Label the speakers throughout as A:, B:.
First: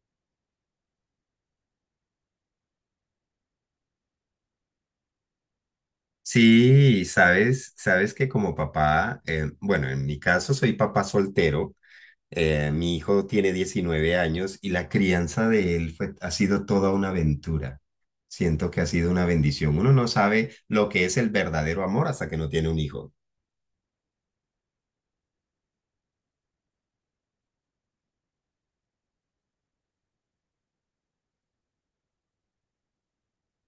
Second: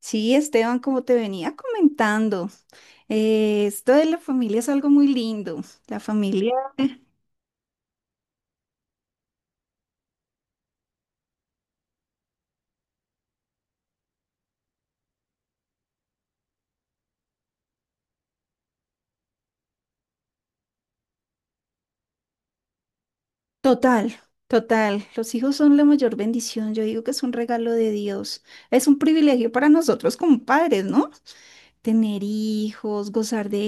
A: Sí, Esteban, como te venía comentando, esto de la familia es algo muy lindo. La familia,
B: Sí, sabes, bueno, en mi caso soy papá soltero. Mi hijo tiene 19 años y la crianza de él ha sido toda una aventura. Siento que ha sido una bendición. Uno no sabe lo que es el verdadero amor hasta que no tiene un hijo.
A: total, total. Los hijos son la mayor bendición. Yo digo que es un regalo de Dios. Es un privilegio para nosotros como padres, ¿no? Tener hijos, gozar de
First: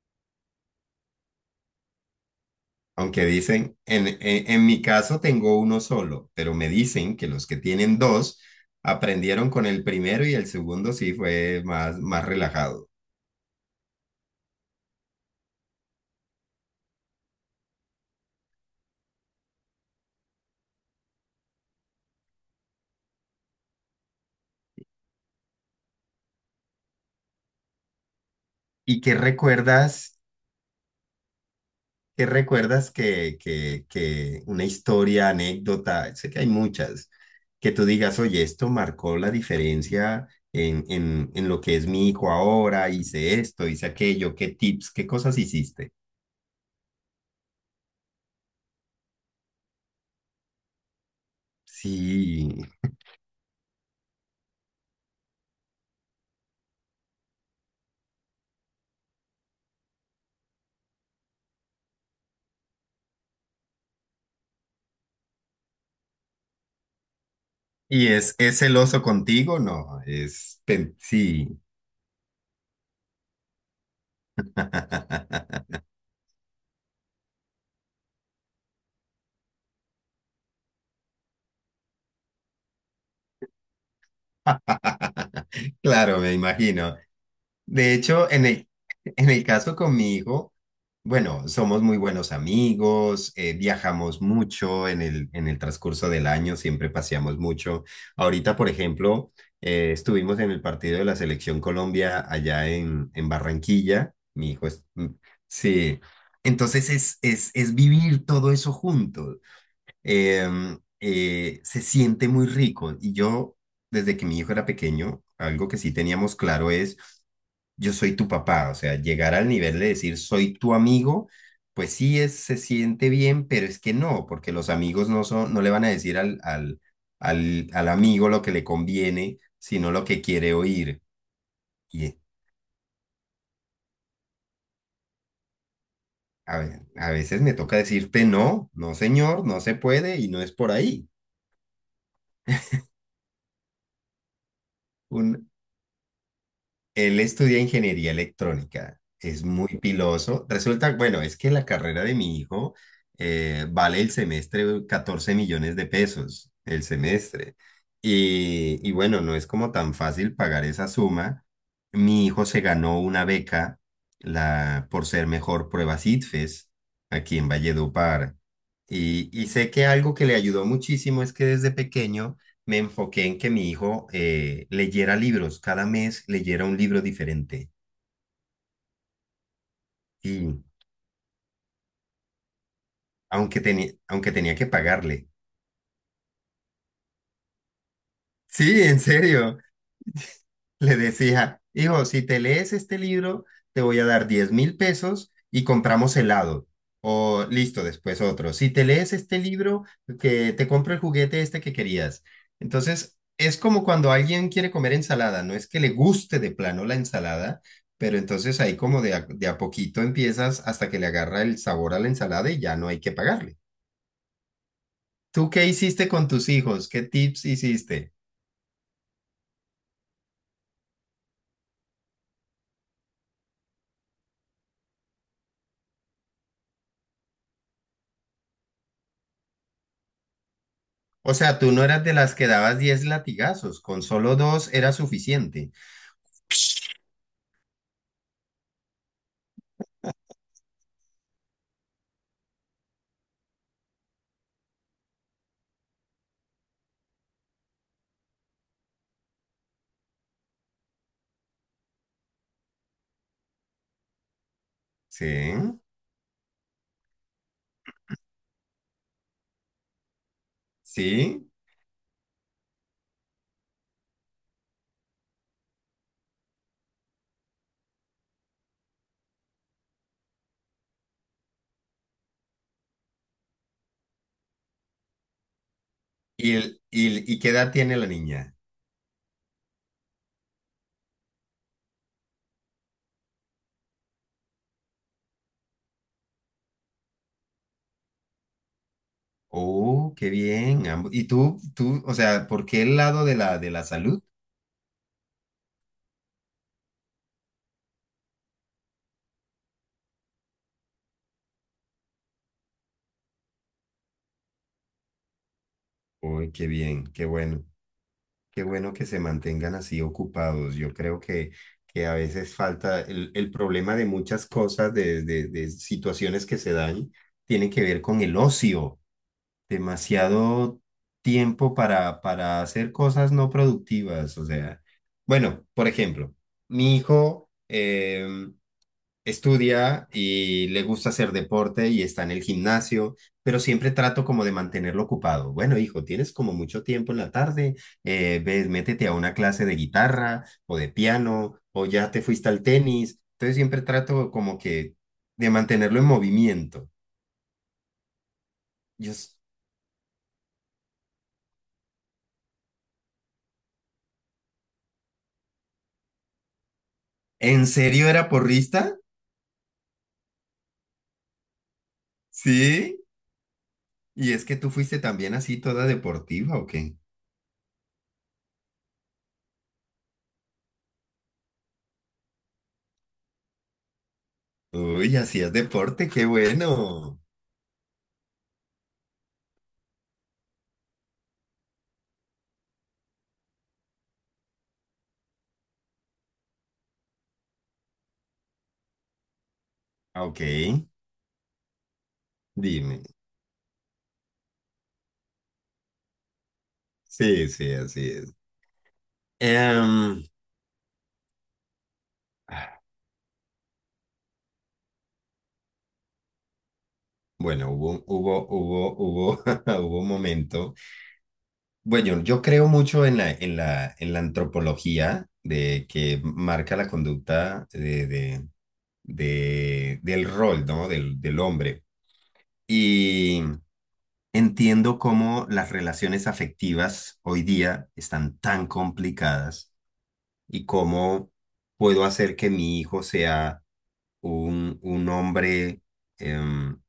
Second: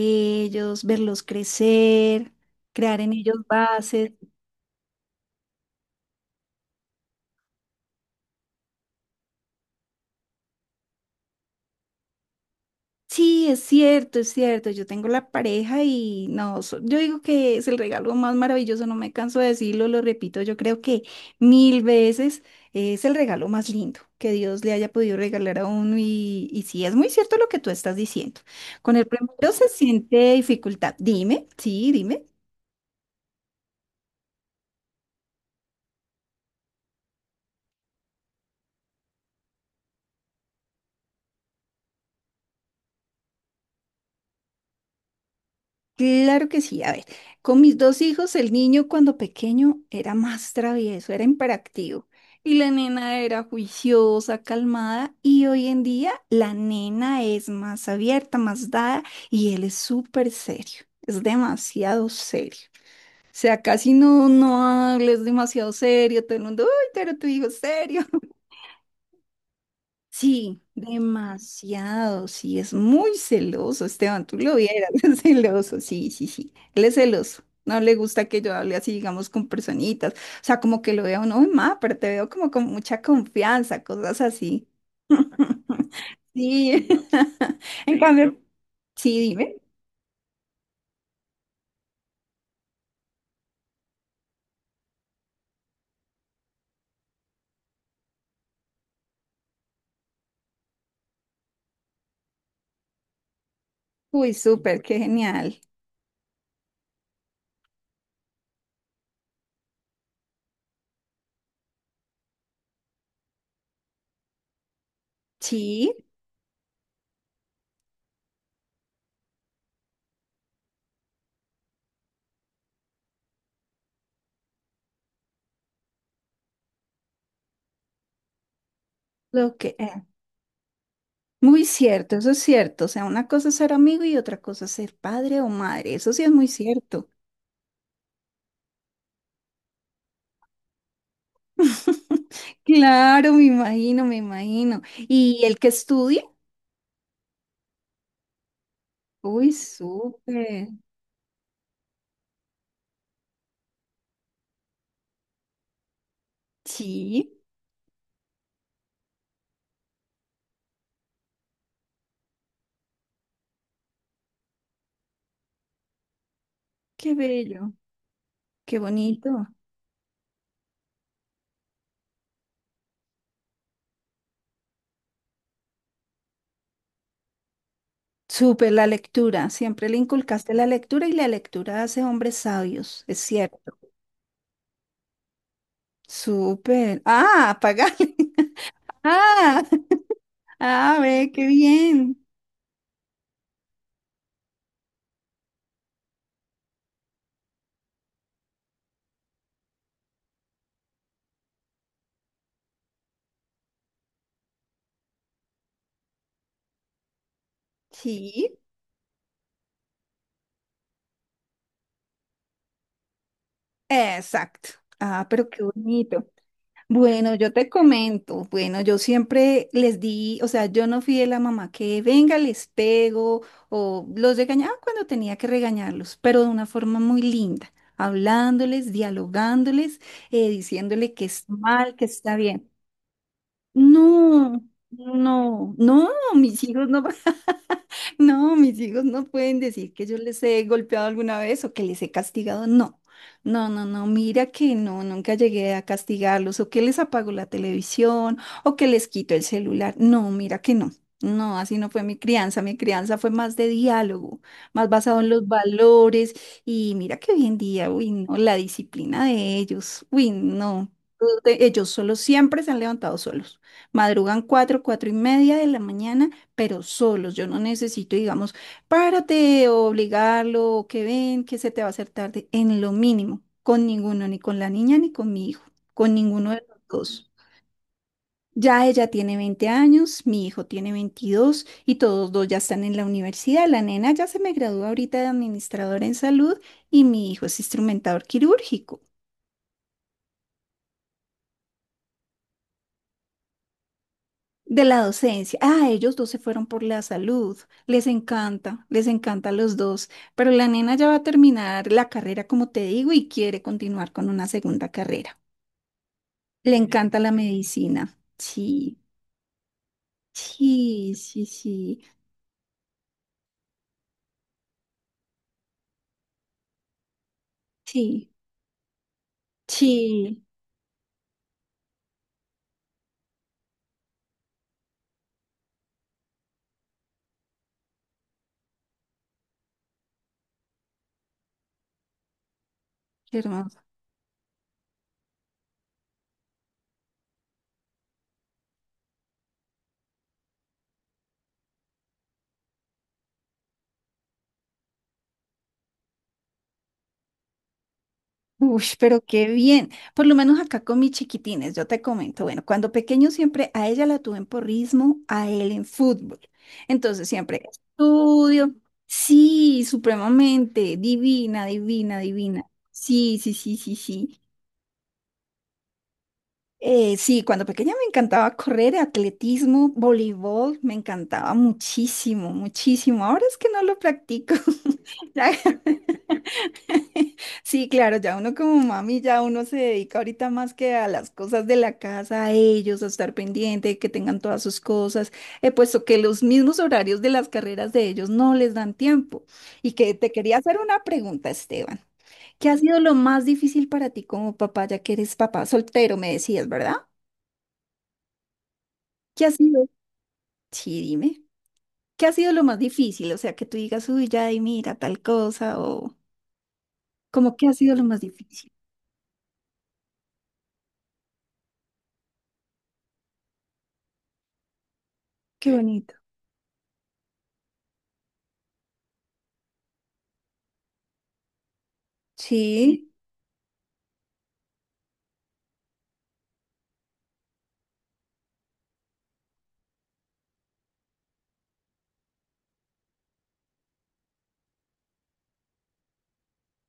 A: ellos, verlos crecer, crear en
B: Aunque
A: ellos
B: dicen,
A: bases.
B: en mi caso tengo uno solo, pero me dicen que los que tienen dos aprendieron con el primero y el segundo sí fue más relajado.
A: Sí, es cierto, es cierto. Yo tengo la pareja y no, yo digo que es el regalo más maravilloso, no me canso de decirlo, lo repito, yo creo que mil veces es el regalo más lindo que Dios le haya podido regalar a uno y sí, es muy cierto lo que tú estás diciendo. Con
B: ¿Y
A: el
B: qué
A: primero se
B: recuerdas?
A: siente dificultad. Dime, sí,
B: ¿Qué
A: dime.
B: recuerdas que una historia, anécdota? Sé que hay muchas, que tú digas: oye, esto marcó la diferencia en lo que es mi hijo ahora. Hice esto, hice aquello, ¿qué tips, qué cosas hiciste?
A: Claro que sí. A ver, con mis dos hijos, el niño cuando pequeño era más travieso, era imperactivo. Y
B: Sí.
A: la nena era juiciosa, calmada. Y hoy en día la nena es más abierta, más dada. Y él es súper serio. Es demasiado serio. O sea, casi no hables demasiado serio. Todo el mundo, uy, pero tu hijo es serio.
B: ¿Y es celoso contigo? No,
A: Sí,
B: sí.
A: demasiado, sí, es muy celoso, Esteban, tú lo vieras, es celoso, sí, sí, sí, él es celoso, no le gusta que yo hable así, digamos, con personitas, o sea, como que lo veo, no, ma, pero te veo como con mucha confianza, cosas así,
B: Claro, me
A: sí,
B: imagino. De
A: en
B: hecho,
A: cambio, sí,
B: en el
A: dime,
B: caso conmigo, bueno, somos muy buenos amigos, viajamos mucho en en el transcurso del año, siempre paseamos mucho. Ahorita, por ejemplo, estuvimos en el partido de la Selección Colombia allá en Barranquilla.
A: uy,
B: Mi hijo
A: súper,
B: es...
A: qué
B: mm,
A: genial,
B: Sí, entonces es, es vivir todo eso juntos. Se siente muy rico. Y yo, desde que mi hijo era pequeño, algo que sí
A: sí,
B: teníamos claro es: yo soy tu papá. O sea, llegar al nivel de decir soy tu amigo, pues sí, se siente bien, pero es que no, porque los amigos no son, no le van a decir al amigo lo que le conviene,
A: lo que,
B: sino lo que quiere oír.
A: muy cierto,
B: Y
A: eso es cierto, o sea, una cosa es ser amigo y otra cosa es ser padre o madre, eso sí es muy cierto.
B: a veces me toca decirte no, no señor, no se puede y no es por ahí.
A: Claro, me imagino, me imagino. ¿Y
B: Un,
A: el que estudie?
B: Él estudia ingeniería electrónica, es
A: Uy,
B: muy piloso.
A: súper.
B: Resulta, bueno, es que la carrera de mi hijo vale el semestre 14 millones de pesos, el
A: Sí,
B: semestre. Y bueno, no es como tan fácil pagar esa suma. Mi hijo se ganó una beca por ser mejor prueba CITFES
A: qué
B: aquí en
A: bello,
B: Valledupar.
A: qué bonito.
B: Y sé que algo que le ayudó muchísimo es que desde pequeño me enfoqué en que mi hijo leyera libros, cada mes leyera un libro diferente.
A: Súper la lectura. Siempre le inculcaste
B: Y
A: la lectura y la lectura hace hombres sabios, es cierto.
B: aunque tenía que pagarle.
A: Súper. Ah, apagale.
B: Sí, en serio.
A: Ah,
B: Le
A: ah, ve, qué
B: decía: hijo,
A: bien.
B: si te lees este libro, te voy a dar 10.000 pesos y compramos helado. O listo, después otro. Si te lees este libro, que te compro el juguete este que querías. Entonces, es como cuando alguien quiere comer ensalada, no es que le guste de plano la ensalada, pero
A: Sí,
B: entonces ahí como de a poquito empiezas hasta que le agarra el sabor a la ensalada y ya no hay que pagarle.
A: exacto. Ah, pero
B: ¿Tú
A: qué
B: qué hiciste
A: bonito.
B: con tus hijos? ¿Qué
A: Bueno,
B: tips
A: yo te
B: hiciste?
A: comento, bueno, yo siempre les di, o sea, yo no fui de la mamá que venga, les pego o los regañaba cuando tenía que regañarlos, pero de una forma muy linda, hablándoles, dialogándoles, diciéndole que
B: O
A: es
B: sea, ¿tú no
A: mal,
B: eras
A: que
B: de las
A: está
B: que
A: bien.
B: dabas 10 latigazos, con solo
A: No,
B: dos era suficiente?
A: no, no, mis hijos no, no, mis hijos no pueden decir que yo les he golpeado alguna vez o que les he castigado, no, no, no, no, mira que no, nunca llegué a castigarlos o que les apago la televisión o que les quito el celular, no, mira que no, no, así no fue mi crianza fue más de diálogo, más basado
B: Sí,
A: en los valores y mira que hoy en día, uy, no, la disciplina de ellos, uy, no,
B: sí.
A: ellos solos siempre se han levantado solos. Madrugan 4, 4:30 de la mañana, pero solos. Yo no necesito, digamos, párate o obligarlo, o que ven, que se te va a hacer tarde, en lo mínimo, con ninguno, ni con la niña ni con mi hijo, con ninguno
B: ¿Y,
A: de los
B: el-
A: dos.
B: Y, ¿y qué edad tiene la niña?
A: Ya ella tiene 20 años, mi hijo tiene 22 y todos dos ya están en la universidad. La nena ya se me gradúa ahorita de administradora en salud y mi hijo es instrumentador quirúrgico.
B: Oh, qué bien. ¿Y tú, o sea, por qué el lado de de la salud?
A: De la docencia. Ah, ellos dos se fueron por la salud. Les encanta a los dos. Pero la nena ya va a terminar la carrera, como te digo, y quiere continuar con una segunda carrera.
B: Uy, qué
A: Le
B: bien,
A: encanta
B: qué
A: la
B: bueno.
A: medicina.
B: Qué bueno
A: Sí,
B: que se mantengan así ocupados. Yo
A: sí,
B: creo
A: sí, sí,
B: que a veces falta el problema de muchas cosas, de situaciones que se dan, tiene que ver con
A: sí,
B: el ocio.
A: sí.
B: Demasiado tiempo para hacer cosas no productivas. O sea, bueno, por ejemplo, mi hijo estudia y le gusta hacer deporte y está en el gimnasio,
A: Qué
B: pero
A: hermoso.
B: siempre trato como de mantenerlo ocupado. Bueno, hijo, tienes como mucho tiempo en la tarde, ves, métete a una clase de guitarra o de piano o ya te fuiste al tenis. Entonces siempre trato como que de mantenerlo en movimiento.
A: Uy,
B: Yo,
A: pero
B: s-
A: qué bien. Por lo menos acá con mis chiquitines, yo te comento. Bueno, cuando pequeño siempre a ella la tuve en porrismo, a él en fútbol. Entonces siempre
B: ¿En serio era
A: estudio.
B: porrista?
A: Sí, supremamente. Divina, divina, divina.
B: Sí,
A: Sí, sí, sí, sí,
B: y
A: sí.
B: es que tú fuiste también así toda deportiva, ¿o qué?
A: Sí, cuando pequeña me encantaba correr, atletismo, voleibol, me encantaba muchísimo, muchísimo. Ahora es que no lo practico.
B: Uy, hacías deporte, qué bueno.
A: Sí, claro, ya uno como mami, ya uno se dedica ahorita más que a las cosas de la casa, a ellos, a estar pendiente, que tengan todas sus cosas, puesto que los mismos horarios de las carreras de ellos no les dan tiempo. Y que
B: Ah,
A: te
B: ok,
A: quería hacer una pregunta, Esteban. ¿Qué ha sido
B: dime.
A: lo más difícil para ti como papá, ya que eres papá soltero, me decías, ¿verdad?
B: Sí, sí, así es.
A: ¿Qué ha sido?
B: Em,
A: Sí, dime. ¿Qué ha sido lo
B: ah,
A: más difícil? O sea, que tú digas, uy, ya, y mira, tal cosa, o como, ¿qué
B: bueno,
A: ha sido lo más difícil?
B: hubo un momento. Bueno, yo creo mucho en en la antropología
A: Qué
B: de
A: bonito.
B: que marca la conducta del rol, ¿no? Del hombre.
A: Sí,
B: Y entiendo cómo las relaciones afectivas hoy día están tan complicadas y cómo puedo hacer que mi hijo sea un hombre em,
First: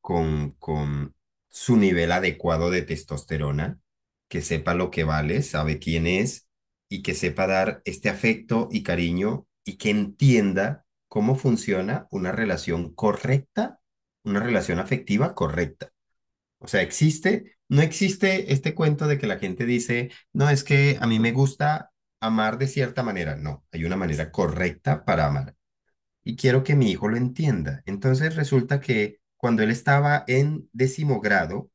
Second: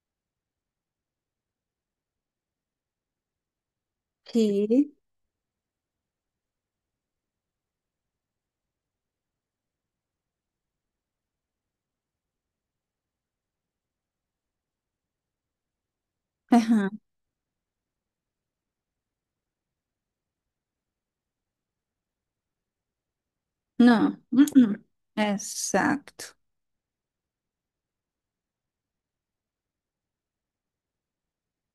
B: con su nivel adecuado de testosterona, que sepa lo
A: sí.
B: que vale, sabe quién es y que sepa dar este afecto y cariño y que entienda cómo funciona una relación correcta, una relación afectiva correcta. O sea,
A: Ajá,
B: no existe este cuento de que la gente dice: no, es que a mí me gusta amar de cierta manera. No, hay una
A: no,
B: manera
A: mm, mm,
B: correcta para amar
A: exacto.
B: y quiero que mi hijo lo entienda. Entonces resulta que cuando él estaba en décimo grado,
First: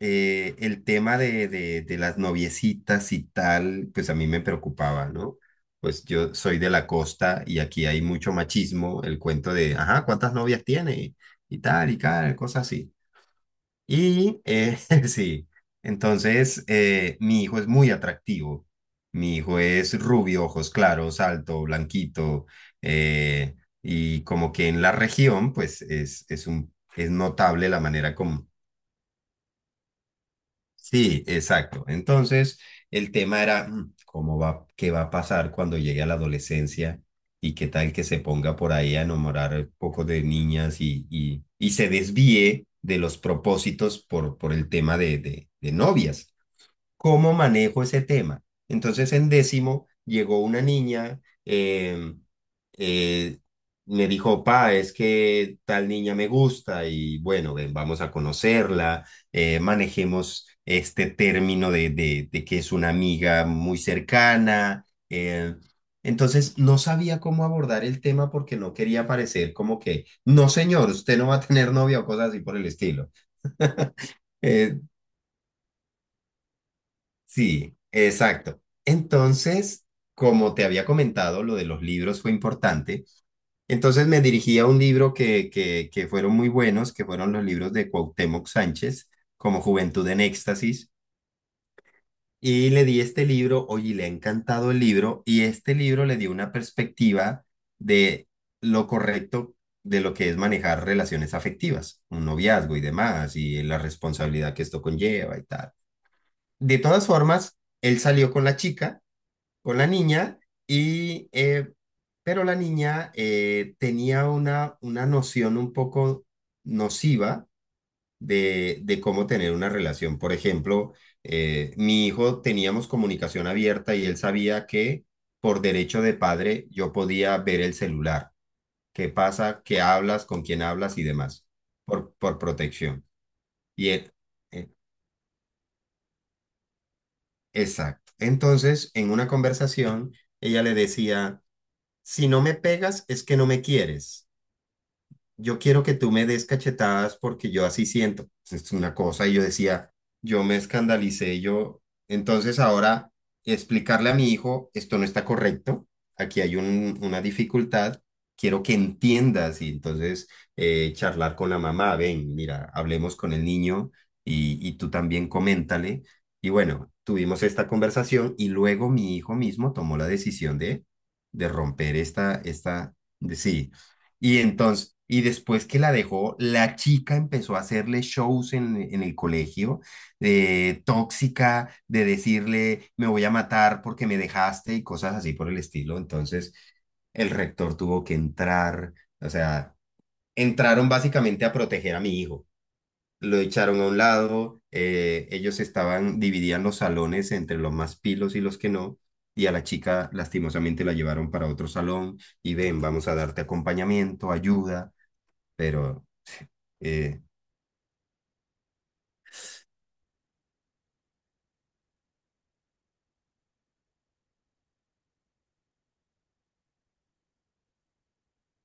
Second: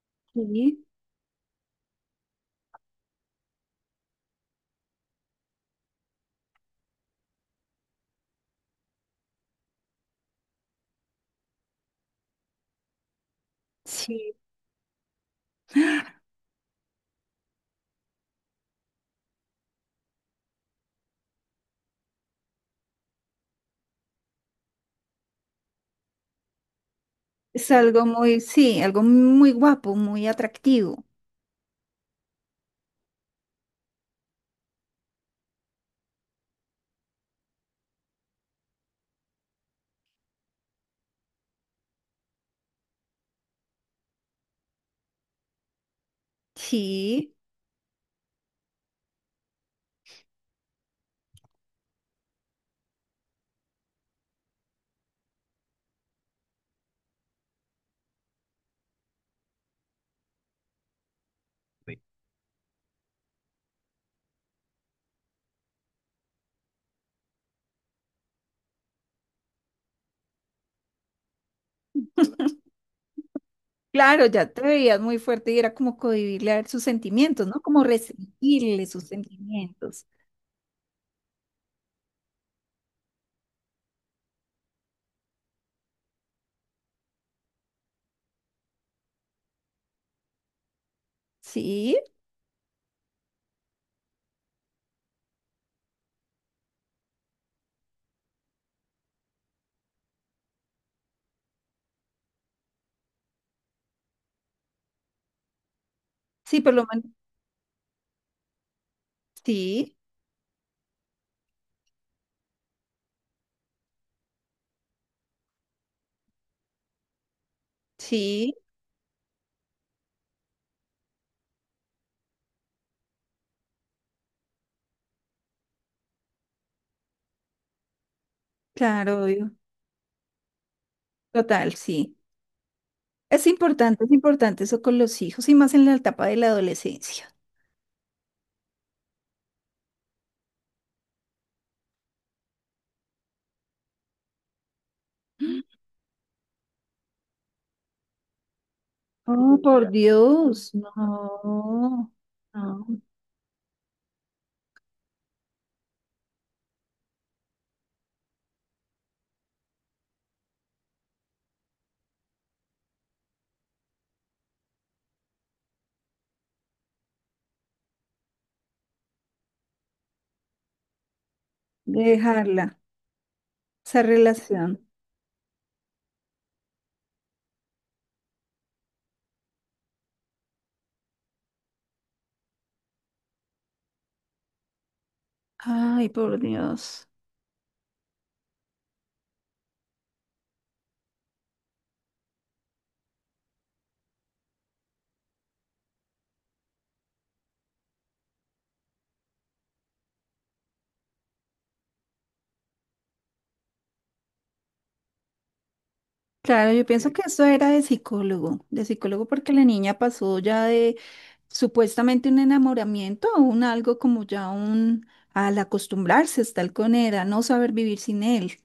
B: el
A: Sí,
B: tema de las noviecitas y tal, pues a mí me preocupaba, ¿no? Pues yo soy de la costa y aquí hay mucho machismo, el cuento de ajá, ¿cuántas novias tiene? Y tal, cosas así.
A: sí,
B: Y sí, entonces mi hijo es muy atractivo. Mi hijo es rubio, ojos claros, alto, blanquito. eh, y como que en la región, pues es un, es notable
A: es
B: la
A: algo
B: manera
A: muy,
B: como...
A: sí, algo muy guapo, muy atractivo.
B: Sí, exacto. Entonces, el tema era: cómo va, qué va a pasar cuando llegue a la adolescencia y qué tal que se ponga por ahí a enamorar un poco de niñas y y se desvíe de los propósitos por el tema de novias. ¿Cómo
A: Sí,
B: manejo ese tema? Entonces, en décimo llegó una niña. Eh, Me dijo: pa, es que tal niña me gusta. Y bueno, ven, vamos a conocerla. Manejemos este término de que es una amiga muy cercana. Entonces, no sabía cómo abordar el tema porque no quería parecer como que no, señor, usted no va a tener novia o cosas así por el estilo.
A: claro, ya te
B: Eh,
A: veías muy fuerte y era como cohibirle a él sus sentimientos, ¿no?
B: Sí,
A: Como
B: exacto.
A: restringirle sus
B: Entonces,
A: sentimientos.
B: como te había comentado, lo de los libros fue importante. Entonces me dirigí a un libro que fueron muy buenos, que fueron los libros de Cuauhtémoc Sánchez, como Juventud en Éxtasis.
A: Sí,
B: Y le di este libro, oye, le ha encantado el libro, y este libro le dio una perspectiva de lo correcto, de lo que es manejar relaciones afectivas, un noviazgo y demás, y la responsabilidad que esto conlleva y tal.
A: sí, por
B: De
A: lo
B: todas
A: menos,
B: formas, él salió con la chica, con la
A: sí,
B: niña, y pero la niña tenía una noción un poco nociva
A: sí,
B: de cómo tener una relación. Por ejemplo, mi hijo, teníamos comunicación abierta y él sabía que por derecho de padre yo podía ver el celular, qué
A: claro, obvio,
B: pasa, qué hablas, con quién hablas y demás,
A: total, sí.
B: por protección. Y
A: Es
B: él,
A: importante
B: eh,
A: eso con los hijos y más en la etapa de la adolescencia.
B: exacto. Entonces, en una conversación, ella le decía: si no me pegas, es que no me quieres, yo quiero que tú me des cachetadas porque yo así siento, pues. Es una cosa, y yo
A: Oh, por
B: decía, yo me
A: Dios,
B: escandalicé. Yo,
A: no,
B: entonces
A: no.
B: ahora explicarle a mi hijo, esto no está correcto, una dificultad, quiero que entiendas. Y entonces charlar con la mamá: ven, mira, hablemos con el niño y tú también coméntale. Y bueno, tuvimos esta conversación y luego mi hijo mismo tomó la decisión de romper esta,
A: Dejarla,
B: sí.
A: esa
B: Y
A: relación.
B: entonces, y después que la dejó, la chica empezó a hacerle shows en el colegio, de tóxica, de decirle: me voy a matar porque me dejaste y cosas así por el estilo.
A: Ay, por
B: Entonces,
A: Dios.
B: el rector tuvo que entrar, o sea, entraron básicamente a proteger a mi hijo. Lo echaron a un lado, ellos estaban, dividían los salones entre los más pilos y los que no, y a la chica lastimosamente la llevaron para otro salón y ven, vamos a darte acompañamiento, ayuda, pero
A: Claro, yo pienso
B: eh,
A: que eso era de psicólogo porque la niña pasó ya de supuestamente un enamoramiento a un algo como ya un, al acostumbrarse a estar con él, a no saber vivir sin él.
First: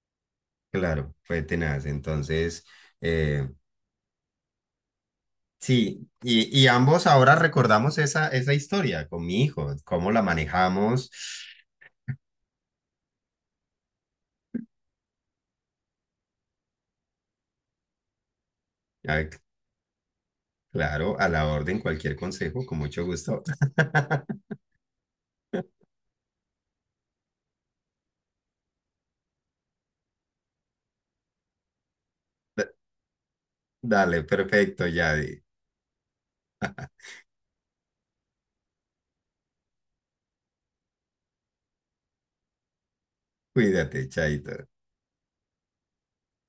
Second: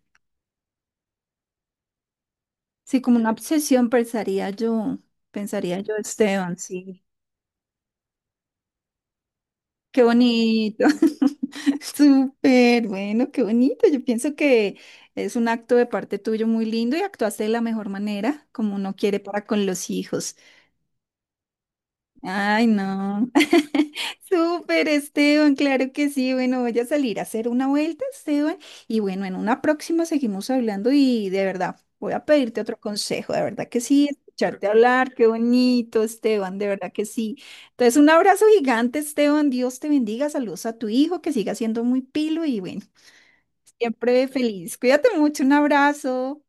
B: claro, fue tenaz. Entonces,
A: Sí, como una
B: eh,
A: obsesión pensaría yo,
B: sí,
A: Esteban,
B: y
A: sí.
B: ambos ahora recordamos esa historia con mi hijo,
A: Qué
B: cómo la
A: bonito,
B: manejamos.
A: súper bueno, qué bonito. Yo pienso que es un acto de parte tuyo muy lindo y actuaste de la mejor manera, como uno quiere
B: Ay,
A: para con los hijos.
B: claro, a la orden, cualquier consejo,
A: Ay,
B: con mucho
A: no.
B: gusto.
A: Súper, Esteban, claro que sí. Bueno, voy a salir a hacer una vuelta, Esteban. Y bueno, en una próxima seguimos hablando y de verdad, voy a pedirte otro consejo. De verdad que sí,
B: Dale,
A: escucharte
B: perfecto,
A: hablar, qué
B: Yadi.
A: bonito, Esteban, de verdad que sí. Entonces, un abrazo gigante, Esteban. Dios te bendiga. Saludos a tu hijo, que siga siendo muy pilo y bueno,
B: Cuídate,
A: siempre
B: chaito.
A: feliz. Cuídate mucho, un abrazo.